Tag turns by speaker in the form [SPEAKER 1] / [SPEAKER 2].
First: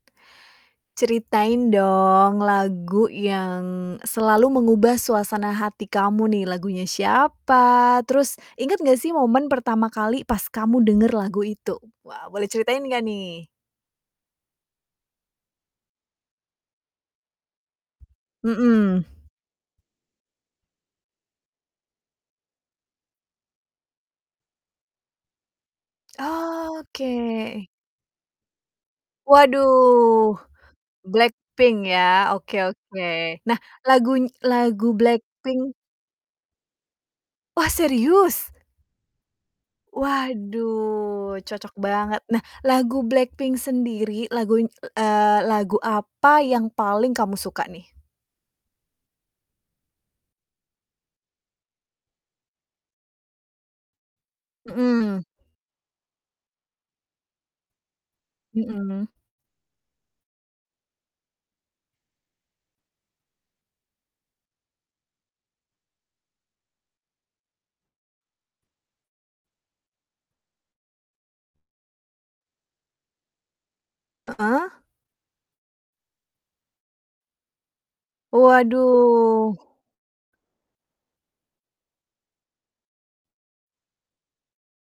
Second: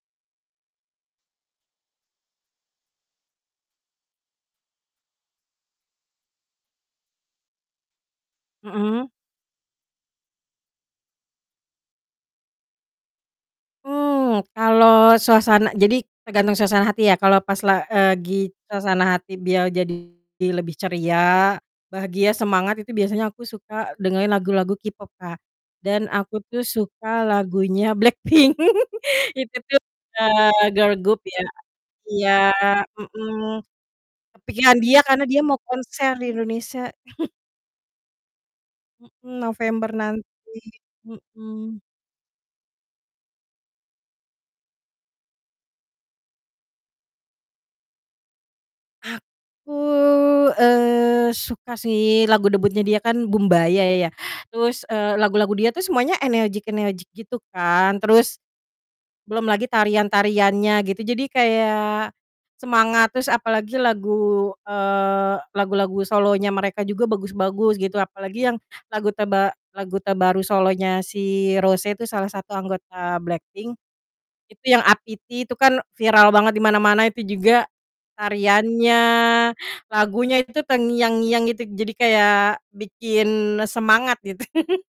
[SPEAKER 1] Ceritain, dong, lagu yang selalu mengubah suasana hati kamu nih. Lagunya siapa terus inget nggak
[SPEAKER 2] Hmm.
[SPEAKER 1] sih momen pertama kali pas kamu denger lagu itu? Wah boleh ceritain nggak nih?
[SPEAKER 2] Mmm, kalau suasana jadi tergantung suasana hati ya kalau pas la eee, gi
[SPEAKER 1] Hmm.
[SPEAKER 2] suasana hati biar jadi lebih ceria, bahagia, semangat itu biasanya aku suka dengerin lagu-lagu K-pop, Kak. Dan aku tuh
[SPEAKER 1] Oke.
[SPEAKER 2] suka lagunya Blackpink itu tuh,
[SPEAKER 1] Waduh,
[SPEAKER 2] eee, girl group ya.
[SPEAKER 1] Blackpink, ya,
[SPEAKER 2] Iya,
[SPEAKER 1] oke oke. Nah,
[SPEAKER 2] mhm.
[SPEAKER 1] laguny
[SPEAKER 2] Kepikiran
[SPEAKER 1] lagu
[SPEAKER 2] dia, karena dia mau
[SPEAKER 1] Blackpink
[SPEAKER 2] konser di Indonesia.
[SPEAKER 1] Wah, serius?
[SPEAKER 2] Mmm, November nanti,
[SPEAKER 1] Waduh, cocok
[SPEAKER 2] mhm.
[SPEAKER 1] banget. Nah, lagu Blackpink sendiri, laguny eee, lagu apa yang paling kamu suka, nih?
[SPEAKER 2] Aku, eee, suka sih lagu debutnya dia kan, "Boombayah" ya. Terus, eee,
[SPEAKER 1] Hmm.
[SPEAKER 2] lagu-lagu dia tuh semuanya energik-energik gitu kan. Terus,
[SPEAKER 1] Hmm.
[SPEAKER 2] belum lagi tarian-tariannya gitu. Jadi kayak semangat terus. Apalagi lagu, eee, lagu-lagu solonya mereka juga bagus-bagus gitu apalagi yang lagu terba lagu terbaru solonya si Rose itu salah satu anggota Blackpink itu yang,
[SPEAKER 1] Heeh.
[SPEAKER 2] "APT" itu kan viral banget di mana-mana. Itu juga tariannya,
[SPEAKER 1] Waduh.
[SPEAKER 2] lagunya itu terngiang-ngiang itu. Jadi kayak bikin e semangat gitu.